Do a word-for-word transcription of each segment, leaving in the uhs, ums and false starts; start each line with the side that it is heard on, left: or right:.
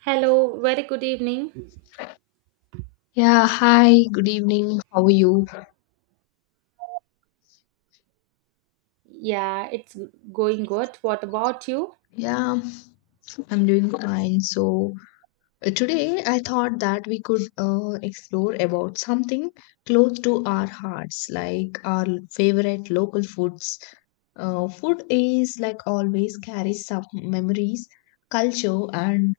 right: Hello, very good evening.
left: Yeah, hi, good evening. How are you?
right: Yeah, it's going good. What about you?
left: Yeah, I'm doing fine. So, uh, today I thought that we could uh, explore about something close to our hearts, like our favorite local foods. Uh, food is like always carries some memories, culture, and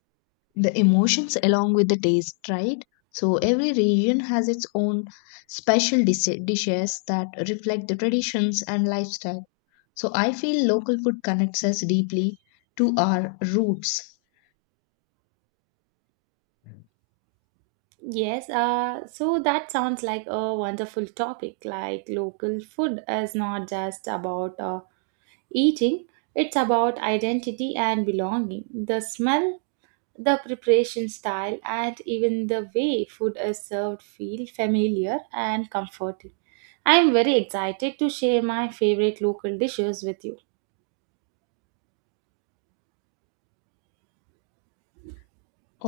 left: the emotions along with the taste, right? So every region has its own special dis- dishes that reflect the traditions and lifestyle. So I feel local food connects us deeply to our roots.
right: Yes, uh, so that sounds like a wonderful topic. Like local food is not just about uh, eating, it's about identity and belonging. The smell, the preparation style, and even the way food is served feel familiar and comforting. I am very excited to share my favorite local dishes with you.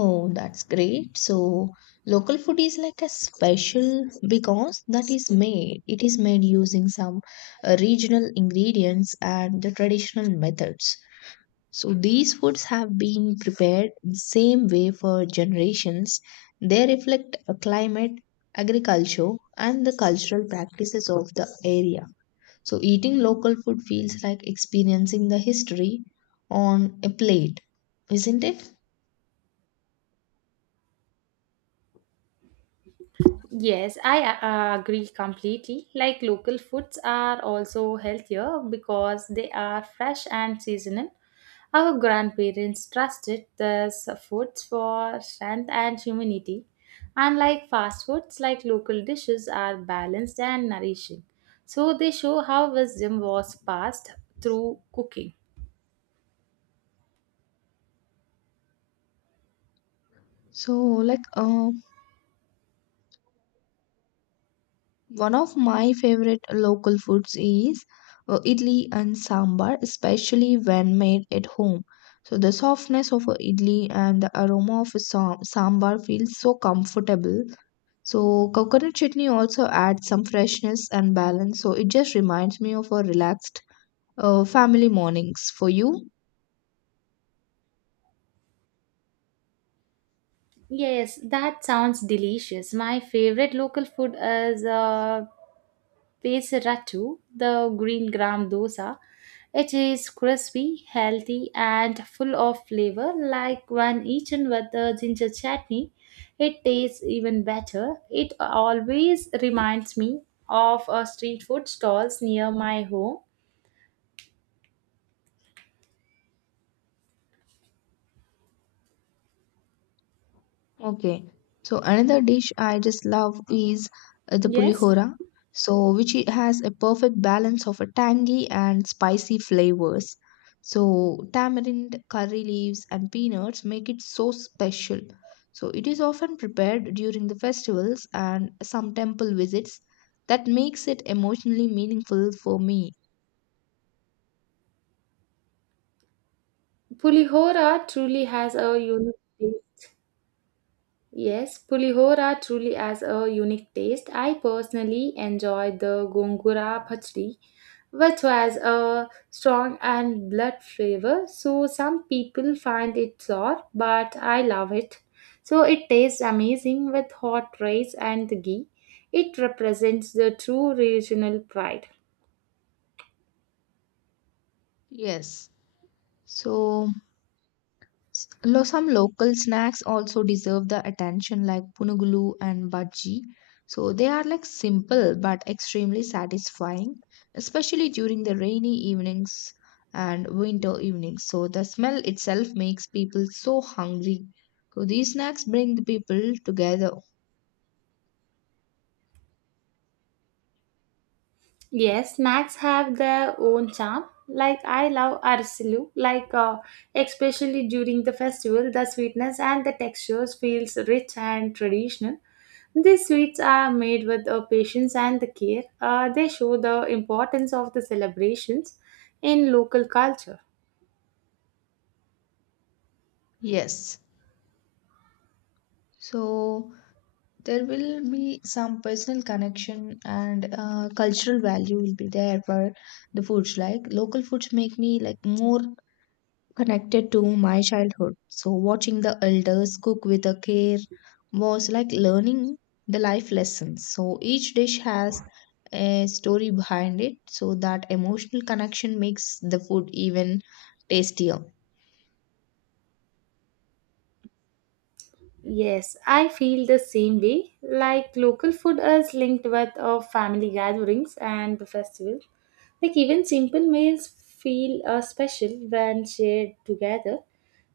left: Oh, that's great. So local food is like a special because that is made, it is made using some uh, regional ingredients and the traditional methods. So these foods have been prepared the same way for generations. They reflect a climate, agriculture, and the cultural practices of the area. So eating local food feels like experiencing the history on a plate, isn't it?
right: Yes, I uh, agree completely. Like local foods are also healthier because they are fresh and seasonal. Our grandparents trusted these foods for strength and humanity. Unlike fast foods, like local dishes are balanced and nourishing. So they show how wisdom was passed through cooking.
left: So like uh, one of my favorite local foods is uh, idli and sambar, especially when made at home. So the softness of a idli and the aroma of a sam- sambar feels so comfortable. So coconut chutney also adds some freshness and balance. So it just reminds me of a relaxed uh, family mornings for you.
right: Yes, that sounds delicious. My favorite local food is uh, Pesarattu, the green gram dosa. It is crispy, healthy, and full of flavor. Like when eaten with the ginger chutney, it tastes even better. It always reminds me of a street food stalls near my home.
left: Okay. So another dish I just love is uh, the
right: Yes,
left: pulihora. So which it has a perfect balance of a tangy and spicy flavors. So tamarind, curry leaves and peanuts make it so special. So it is often prepared during the festivals and some temple visits that makes it emotionally meaningful for me.
right: Pulihora truly has a unique Yes, pulihora truly has a unique taste. I personally enjoy the gongura bhajri, which has a strong and blood flavor. So some people find it sour, but I love it. So it tastes amazing with hot rice and ghee. It represents the true regional pride.
left: Yes. So S- lo- some local snacks also deserve the attention, like punugulu and bhaji. So they are like simple but extremely satisfying, especially during the rainy evenings and winter evenings. So the smell itself makes people so hungry. So these snacks bring the people together.
right: Yes, snacks have their own charm. Like I love arsalu, like uh, especially during the festival, the sweetness and the textures feels rich and traditional. These sweets are made with uh, patience and the care. Uh, they show the importance of the celebrations in local culture.
left: Yes. So there will be some personal connection and uh, cultural value will be there for the foods, like local foods make me like more connected to my childhood. So, watching the elders cook with a care was like learning the life lessons. So, each dish has a story behind it, so that emotional connection makes the food even tastier.
right: Yes, I feel the same way. Like local food is linked with our family gatherings and the festival. Like even simple meals feel uh, special when shared together.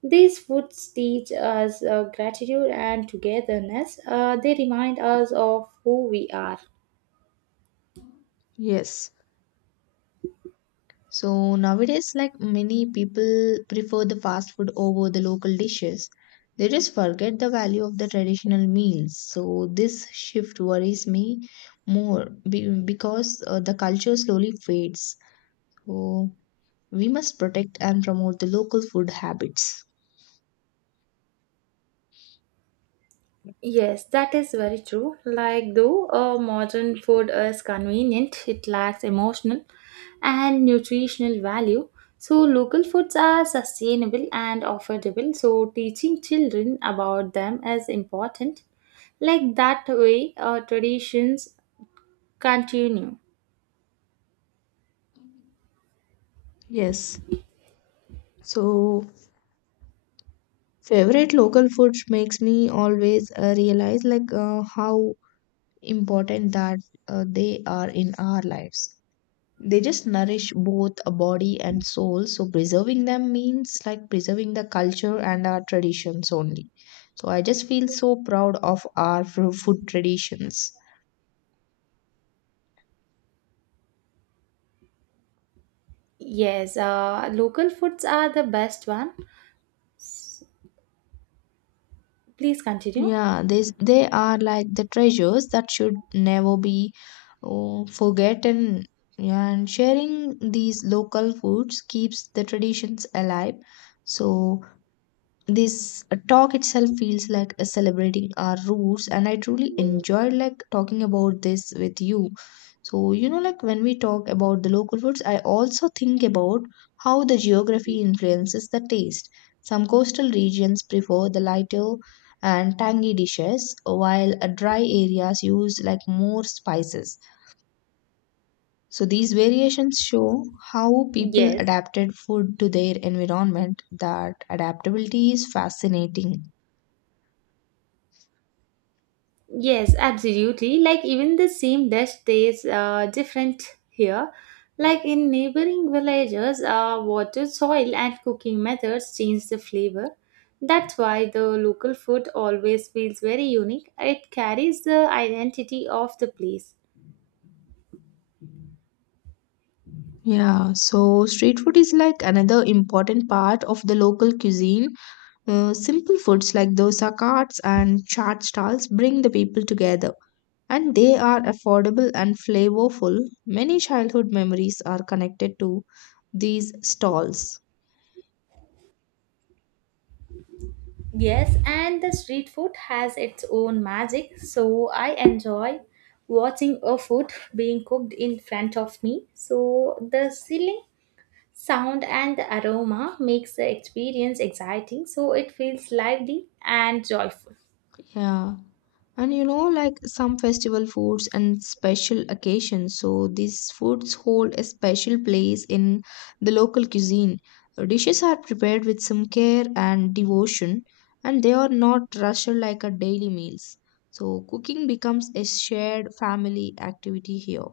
right: These foods teach us uh, gratitude and togetherness. Uh, they remind us of who we are.
left: Yes. So nowadays, like many people prefer the fast food over the local dishes. They just forget the value of the traditional meals. So this shift worries me more be- because uh, the culture slowly fades. So we must protect and promote the local food habits.
right: Yes, that is very true. Like, though uh, modern food is convenient, it lacks emotional and nutritional value. So, local foods are sustainable and affordable. So, teaching children about them is important. Like, that way, uh, traditions continue.
left: Yes. So favorite local food makes me always uh, realize like uh, how important that uh, they are in our lives. They just nourish both a body and soul, so preserving them means like preserving the culture and our traditions only. So I just feel so proud of our fru- food traditions.
right: Yes, uh, local foods are the best one. S- Please continue.
left: Yeah, they they are like the treasures that should never be, oh, forgotten. Yeah, and sharing these local foods keeps the traditions alive. So this uh, talk itself feels like a celebrating our roots, and I truly enjoyed like talking about this with you. So you know, like when we talk about the local foods, I also think about how the geography influences the taste. Some coastal regions prefer the lighter and tangy dishes, while uh, dry areas use like more spices. So these variations show how people
right: Yes.
left: adapted food to their environment. That adaptability is fascinating.
right: Yes, absolutely. Like even the same dish tastes uh, different here. Like in neighboring villages, uh, water, soil, and cooking methods change the flavor. That's why the local food always feels very unique. It carries the identity of the place.
left: Yeah, so street food is like another important part of the local cuisine. Uh, simple foods like dosa carts and chaat stalls bring the people together, and they are affordable and flavorful. Many childhood memories are connected to these stalls.
right: Yes, and the street food has its own magic, so I enjoy watching a food being cooked in front of me. So the ceiling Sound and the aroma makes the experience exciting, so it feels lively and joyful.
left: Yeah. And you know, like some festival foods and special occasions. So these foods hold a special place in the local cuisine. Dishes are prepared with some care and devotion, and they are not rushed like a daily meals. So cooking becomes a shared family activity here.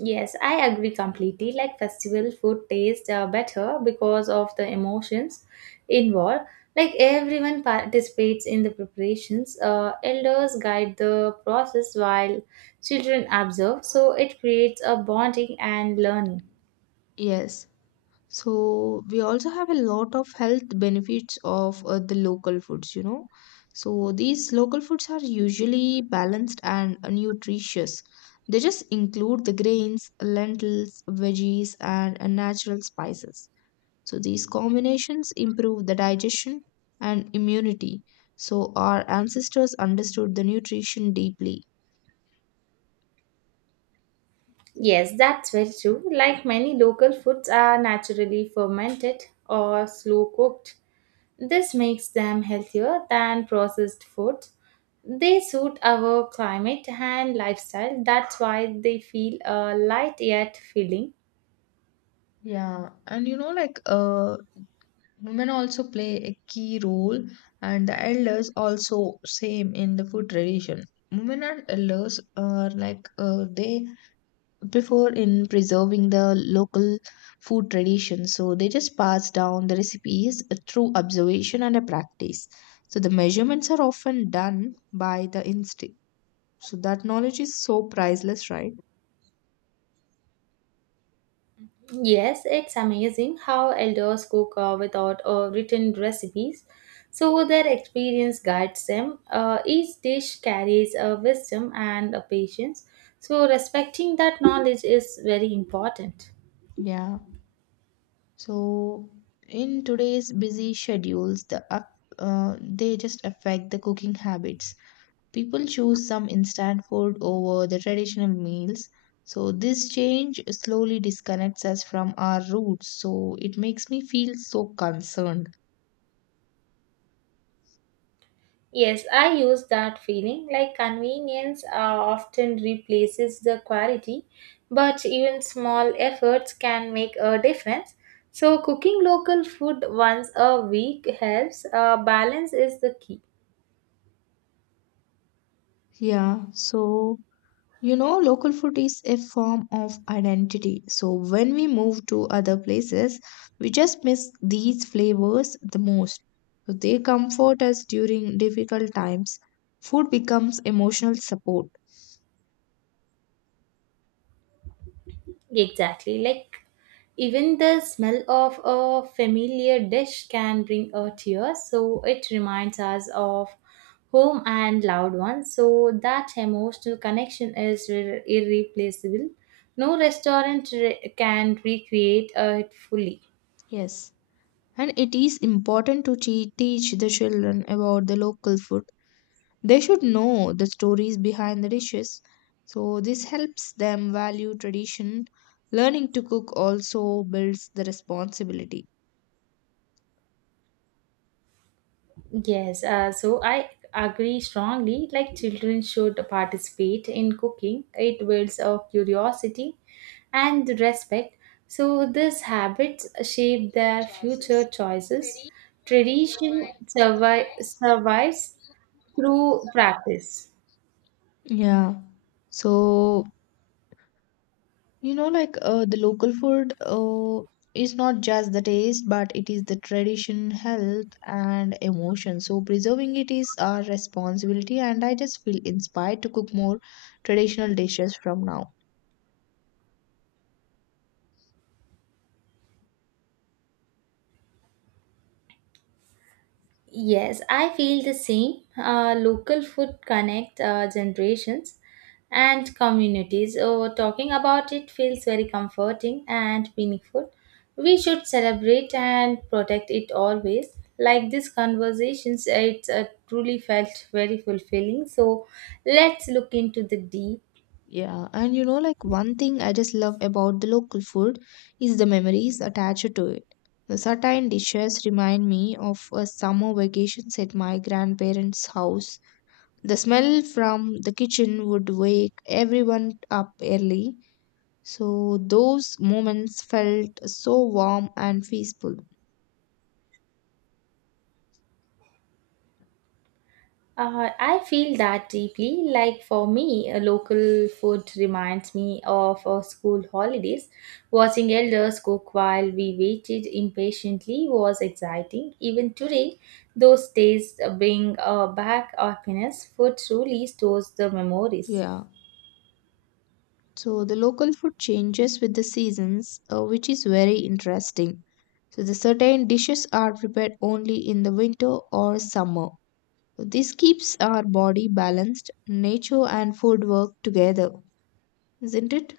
right: Yes, I agree completely. Like festival food tastes uh, better because of the emotions involved. Like everyone participates in the preparations. Uh, elders guide the process while children observe, so it creates a bonding and learning.
left: Yes. So we also have a lot of health benefits of uh, the local foods, you know. So these local foods are usually balanced and nutritious. They just include the grains, lentils, veggies, and uh, natural spices. So these combinations improve the digestion and immunity. So our ancestors understood the nutrition deeply.
right: Yes, that's very true. Like many local foods are naturally fermented or slow cooked. This makes them healthier than processed food. They suit our climate and lifestyle. That's why they feel uh, light yet filling.
left: Yeah, and you know, like uh, women also play a key role, and the elders also same in the food tradition. Women and elders are like uh, they prefer in preserving the local food tradition, so they just pass down the recipes through observation and a practice. So the measurements are often done by the instinct. So that knowledge is so priceless, right?
right: Yes, it's amazing how elders cook uh, without uh, written recipes. So their experience guides them. Uh, each dish carries a wisdom and a patience. So respecting that knowledge is very important.
left: Yeah. So in today's busy schedules, the up, uh, they just affect the cooking habits. People choose some instant food over the traditional meals. So this change slowly disconnects us from our roots. So it makes me feel so concerned.
right: Yes, I use that feeling like convenience uh, often replaces the quality, but even small efforts can make a difference. So, cooking local food once a week helps. Uh, balance is the key.
left: Yeah, so you know, local food is a form of identity. So when we move to other places, we just miss these flavors the most. So they comfort us during difficult times. Food becomes emotional support.
right: Exactly, like even the smell of a familiar dish can bring a tear, so it reminds us of home and loved ones. So that emotional connection is irre- irreplaceable. No restaurant re- can recreate uh, it fully.
left: Yes. And it is important to te- teach the children about the local food. They should know the stories behind the dishes. So this helps them value tradition. Learning to cook also builds the responsibility.
right: Yes, uh, so I agree strongly. Like children should participate in cooking. It builds a curiosity and respect. So these habits shape
left: Future
right: their future
left: choices.
right: choices.
left: Tradition
right: Tradition
left: survive,
right: survi-
left: survives
right: survives
left: through
right: through
left: practice.
right: practice.
left: Yeah. So, you know, like uh, the local food uh, is not just the taste, but it is the tradition, health, and emotion. So, preserving it is our responsibility, and I just feel inspired to cook more traditional dishes from now.
right: Yes, I feel the same. Uh, local food connect uh, generations and communities. Oh, talking about it feels very comforting and meaningful. We should celebrate and protect it always. Like these conversations, it's uh, truly felt very fulfilling. So let's look into the deep.
left: Yeah, and you know, like one thing I just love about the local food is the memories attached to it. The certain dishes remind me of a summer vacations at my grandparents' house. The smell from the kitchen would wake everyone up early, so those moments felt so warm and peaceful.
right: Uh, I feel that deeply. Like for me, uh, local food reminds me of our school holidays. Watching elders cook while we waited impatiently was exciting. Even today, those days bring uh, back happiness. Food truly stores the memories.
left: Yeah. So the local food changes with the seasons, uh, which is very interesting. So the certain dishes are prepared only in the winter or summer. So this keeps our body balanced. Nature and food work together, isn't it?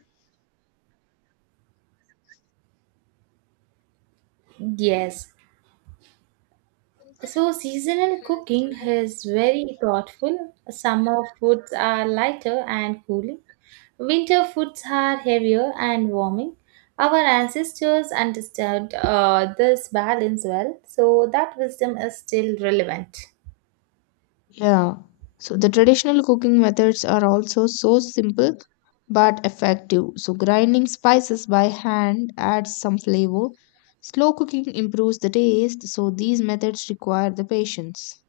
right: Yes, so seasonal cooking is very thoughtful. Summer foods are lighter and cooling. Winter foods are heavier and warming. Our ancestors understood uh, this balance well, so that wisdom is still relevant.
left: Yeah. So the traditional cooking methods are also so simple but effective. So grinding spices by hand adds some flavor. Slow cooking improves the taste, so these methods require the patience.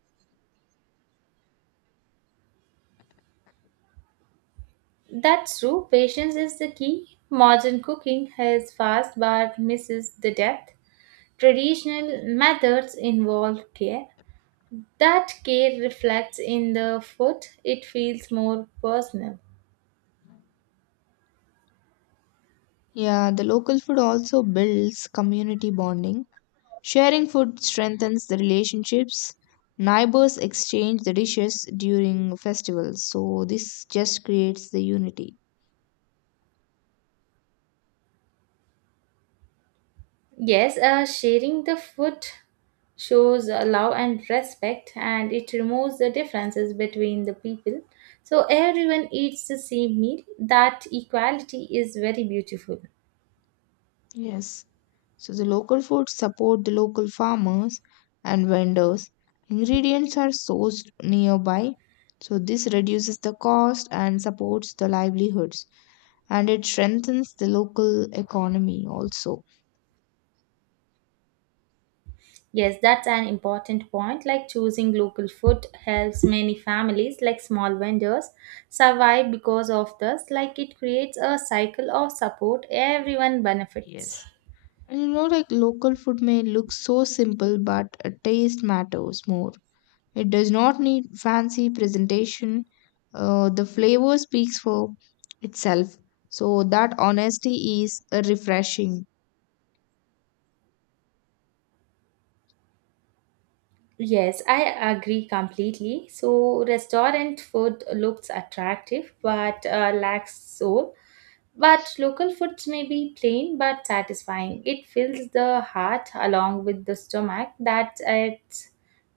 right: That's true, patience is the key. Modern cooking has fast but misses the depth. Traditional methods involve care. That care reflects in the food, it feels more personal.
left: Yeah, the local food also builds community bonding. Sharing food strengthens the relationships. Neighbors exchange the dishes during festivals, so this just creates the unity.
right: Yes, uh, sharing the food shows uh, love and respect, and it removes the differences between the people. So everyone eats the same meal. That equality is very beautiful.
left: Yes. So the local foods support the local farmers and vendors. Ingredients are sourced nearby. So this reduces the cost and supports the livelihoods, and it strengthens the local economy also.
right: Yes, that's an important point. Like choosing local food helps many families, like small vendors, survive because of this. Like it creates a cycle of support, everyone benefits.
left: Yes. And you know, like local food may look so simple, but a taste matters more. It does not need fancy presentation. Uh, the flavor speaks for itself. So that honesty is uh, refreshing.
right: Yes, I agree completely. So, restaurant food looks attractive but uh, lacks soul. But local foods may be plain but satisfying. It fills the heart along with the stomach. That's its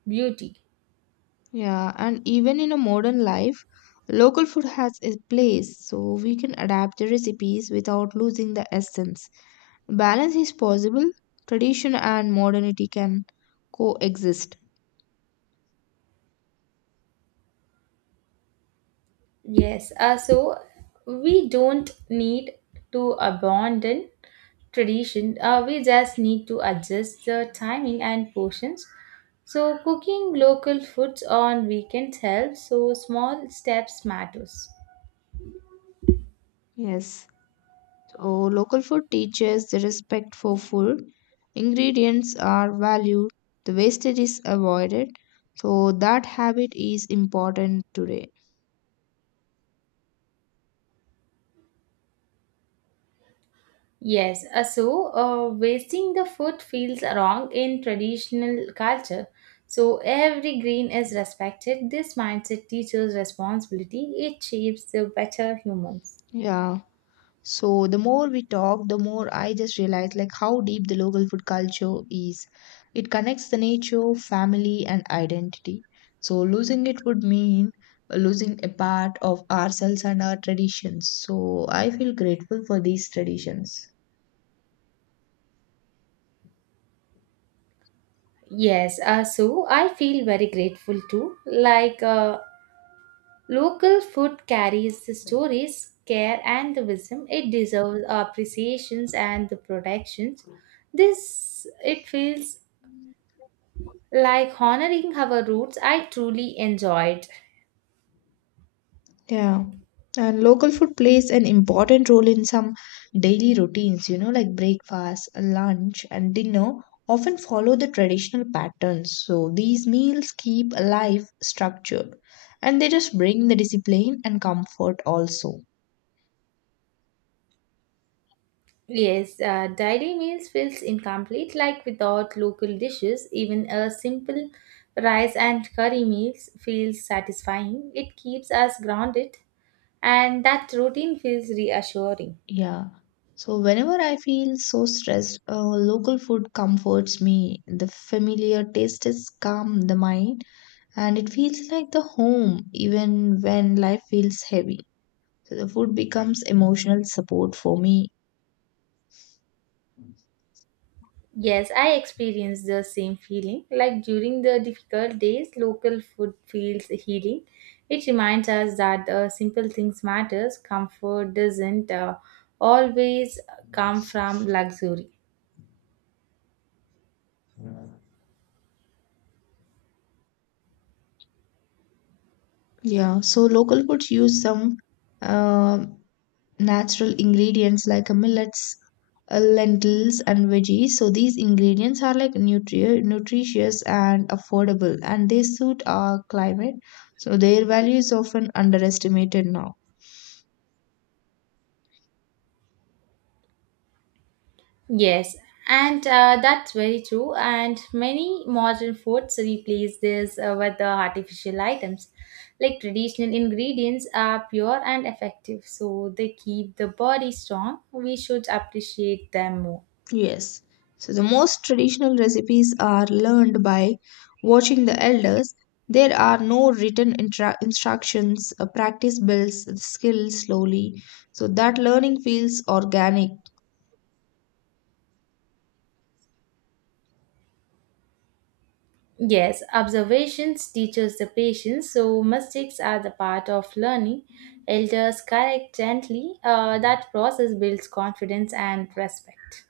right: beauty.
left: Yeah, and even in a modern life, local food has a place, so we can adapt the recipes without losing the essence. Balance is possible, tradition and modernity can coexist.
right: Yes, uh, so we don't need to abandon tradition, uh, we just need to adjust the timing and portions. So, cooking local foods on weekends helps, so small steps matters.
left: Yes, so local food teaches the respect for food, ingredients are valued, the wastage is avoided, so that habit is important today.
right: Yes, uh, so uh, wasting the food feels wrong in traditional culture. So every green is respected. This mindset teaches responsibility. It shapes the better humans.
left: Yeah. So the more we talk, the more I just realize like how deep the local food culture is. It connects the nature, family, and identity. So losing it would mean uh, losing a part of ourselves and our traditions. So I feel grateful for these traditions.
right: Yes, uh, so I feel very grateful too. Like uh, local food carries the stories, care, and the wisdom. It deserves appreciations and the protections. This it feels like honoring our roots. I truly enjoyed.
left: Yeah. And local food plays an important role in some daily routines, you know, like breakfast, lunch, and dinner often follow the traditional patterns. So these meals keep life structured, and they just bring the discipline and comfort also.
right: Yes, uh, daily meals feels incomplete like without local dishes. Even a simple rice and curry meals feels satisfying. It keeps us grounded and that routine feels reassuring.
left: Yeah. So whenever I feel so stressed, uh, local food comforts me. The familiar taste is calm the mind, and it feels like the home even when life feels heavy. So the food becomes emotional support for me.
right: Yes, I experience the same feeling. Like during the difficult days, local food feels healing. It reminds us that uh, simple things matters. Comfort doesn't uh, always come from luxury.
left: Yeah, so local foods use some uh, natural ingredients like uh, millets, uh, lentils, and veggies. So these ingredients are like nutri- nutritious and affordable, and they suit our climate. So their value is often underestimated now.
right: Yes, and uh, that's very true. And many modern foods replace this uh, with the artificial items. Like traditional ingredients are pure and effective, so they keep the body strong. We should appreciate them more.
left: Yes. So the most traditional recipes are learned by watching the elders. There are no written intra- instructions. Uh, practice builds the skill slowly. So that learning feels organic.
right: Yes, observations teaches the patience, so mistakes are the part of learning. Elders correct gently. Uh, that process builds confidence and respect.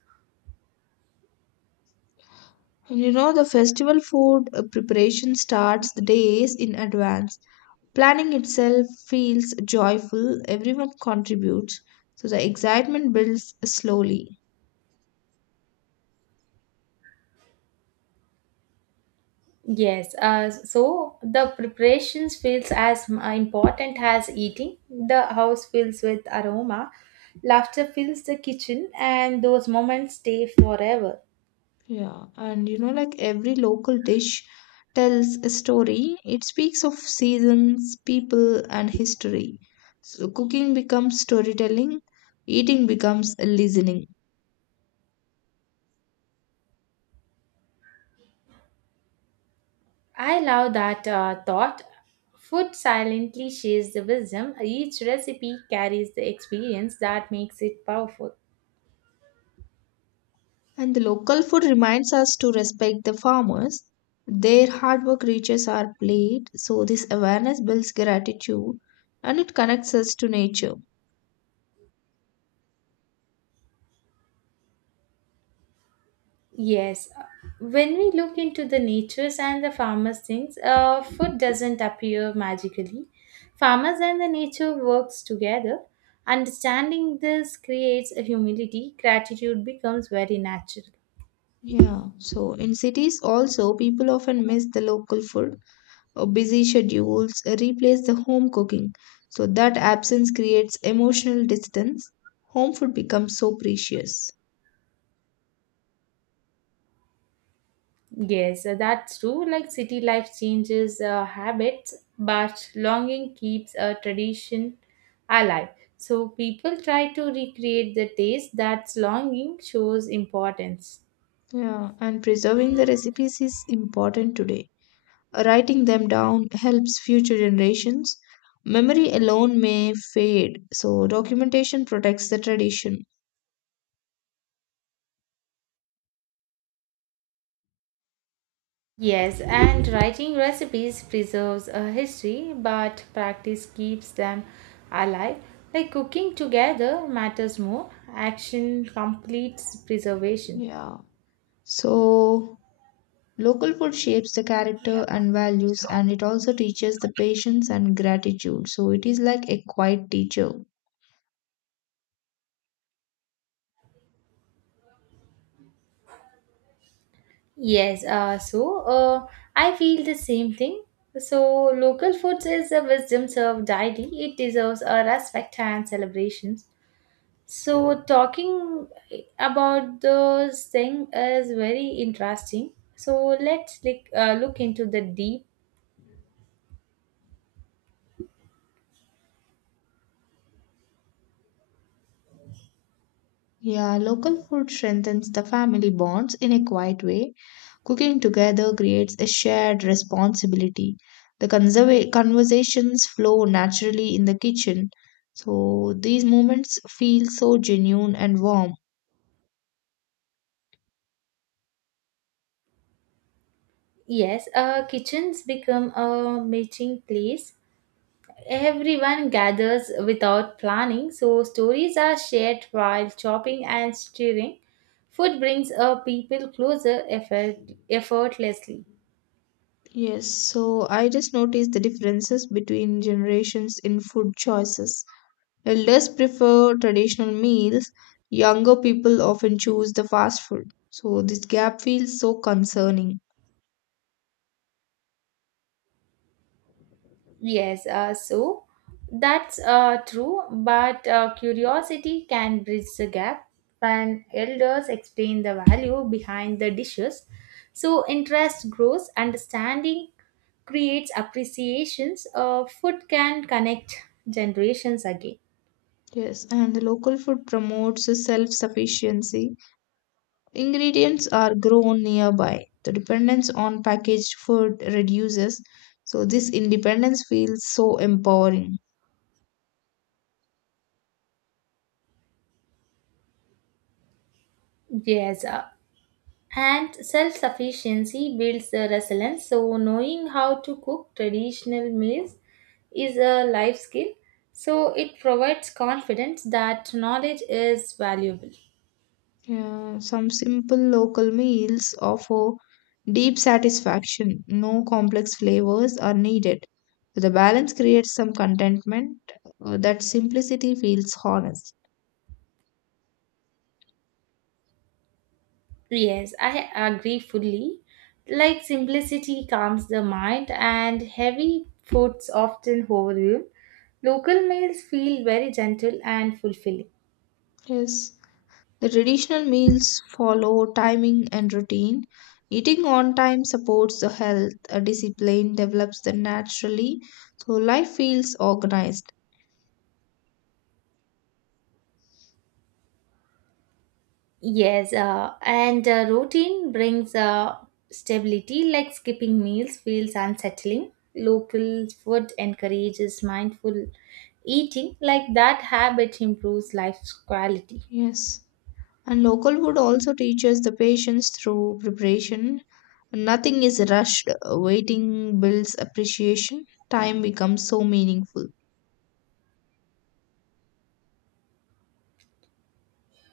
left: And you know, the festival food uh, preparation starts the days in advance. Planning itself feels joyful. Everyone contributes. So the excitement builds slowly.
right: Yes, uh, so the preparations feels as m- uh, important as eating. The house fills with aroma, laughter fills the kitchen, and those moments stay forever.
left: Yeah, and you know, like every local dish tells a story. It speaks of seasons, people, and history. So cooking becomes storytelling, eating becomes listening.
right: I love that uh, thought. Food silently shares the wisdom. Each recipe carries the experience that makes it powerful.
left: And the local food reminds us to respect the farmers. Their hard work reaches our plate, so this awareness builds gratitude, and it connects us to nature.
right: Yes, uh, when we look into the natures and the farmers' things, uh, food doesn't appear magically. Farmers and the nature works together. Understanding this creates a humility. Gratitude becomes very natural.
left: Yeah, so in cities also, people often miss the local food or busy schedules replace the home cooking. So that absence creates emotional distance. Home food becomes so precious.
right: Yes, uh, that's true. Like city life changes uh, habits, but longing keeps a tradition alive. So people try to recreate the taste that's longing shows importance.
left: Yeah, and preserving the recipes is important today. Writing them down helps future generations. Memory alone may fade, so documentation protects the tradition.
right: Yes, and writing recipes preserves a history, but practice keeps them alive. Like cooking together matters more, action completes preservation.
left: Yeah. So, local food shapes the character and values, and it also teaches the patience and gratitude. So, it is like a quiet teacher.
right: Yes, uh, so uh, I feel the same thing. So, local foods is a wisdom served daily, it deserves a respect and celebrations. So, talking about those things is very interesting. So, let's like, uh, look into the deep.
left: Yeah, local food strengthens the family bonds in a quiet way. Cooking together creates a shared responsibility. The conserva- conversations flow naturally in the kitchen. So these moments feel so genuine and warm.
right: Yes, uh, kitchens become a meeting place. Everyone gathers without planning, so stories are shared while chopping and stirring. Food brings uh, people closer effort- effortlessly.
left: Yes, so I just noticed the differences between generations in food choices. Elders prefer traditional meals, younger people often choose the fast food. So this gap feels so concerning.
right: Yes, uh, so that's uh, true, but uh, curiosity can bridge the gap when elders explain the value behind the dishes. So interest grows, understanding creates appreciations. Uh, food can connect generations again.
left: Yes, and the local food promotes self sufficiency. Ingredients are grown nearby. The dependence on packaged food reduces. So, this independence feels so empowering.
right: Yes, uh, and self sufficiency builds the resilience. So, knowing how to cook traditional meals is a life skill. So, it provides confidence that knowledge is valuable.
left: Yeah, some simple local meals offer deep satisfaction. No complex flavors are needed. The balance creates some contentment. Uh, That simplicity feels honest.
right: Yes, I agree fully. Like simplicity calms the mind, and heavy foods often overwhelm. Local meals feel very gentle and fulfilling.
left: Yes, the traditional meals follow timing and routine. Eating on time supports the health, a discipline develops them naturally, so life feels organized.
right: Yes, uh, and uh, routine brings uh, stability, like skipping meals feels unsettling. Local food encourages mindful eating, like that habit improves life's quality.
left: Yes, and local food also teaches the patience through preparation. Nothing is rushed, waiting builds appreciation, time becomes so meaningful.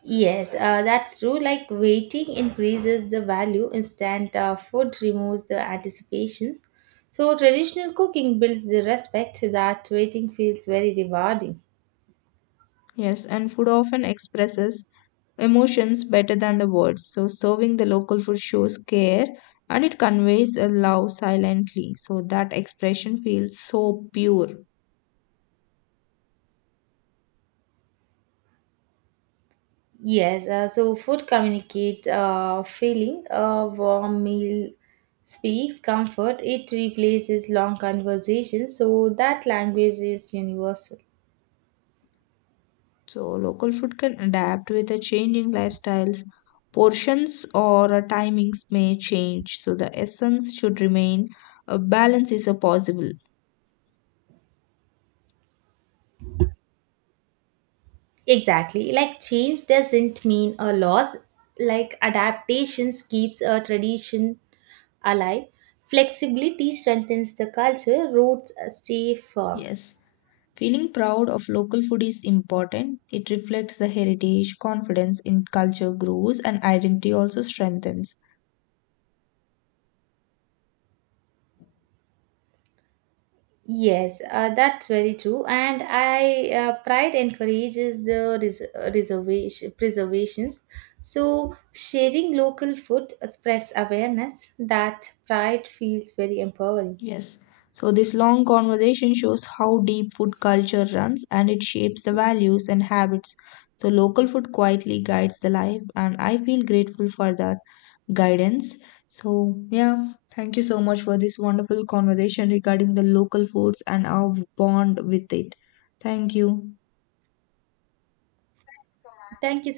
right: Yes, uh, that's true. Like waiting increases the value, instant uh, food removes the anticipations. So, traditional cooking builds the respect that waiting feels very rewarding.
left: Yes, and food often expresses emotions better than the words. So, serving the local food shows care, and it conveys a love silently. So, that expression feels so pure.
right: Yes, uh, so food communicates uh, feeling. A warm meal speaks comfort. It replaces long conversations, so that language is universal.
left: So, local food can adapt with the changing lifestyles. Portions or uh, timings may change. So, the essence should remain. A balance is a possible.
right: Exactly. Like change doesn't mean a loss. Like adaptations keeps a tradition alive. Flexibility strengthens the culture. Roots stay firm.
left: Yes. Feeling proud of local food is important. It reflects the heritage, confidence in culture grows, and identity also strengthens.
right: Yes, uh, that's very true. And I uh, pride encourages the res- reservation preservations. So sharing local food spreads awareness. That pride feels very empowering.
left: Yes. So, this long conversation shows how deep food culture runs, and it shapes the values and habits. So, local food quietly guides the life, and I feel grateful for that guidance. So, yeah, thank you so much for this wonderful conversation regarding the local foods and our bond with it. Thank you.
right: Thank you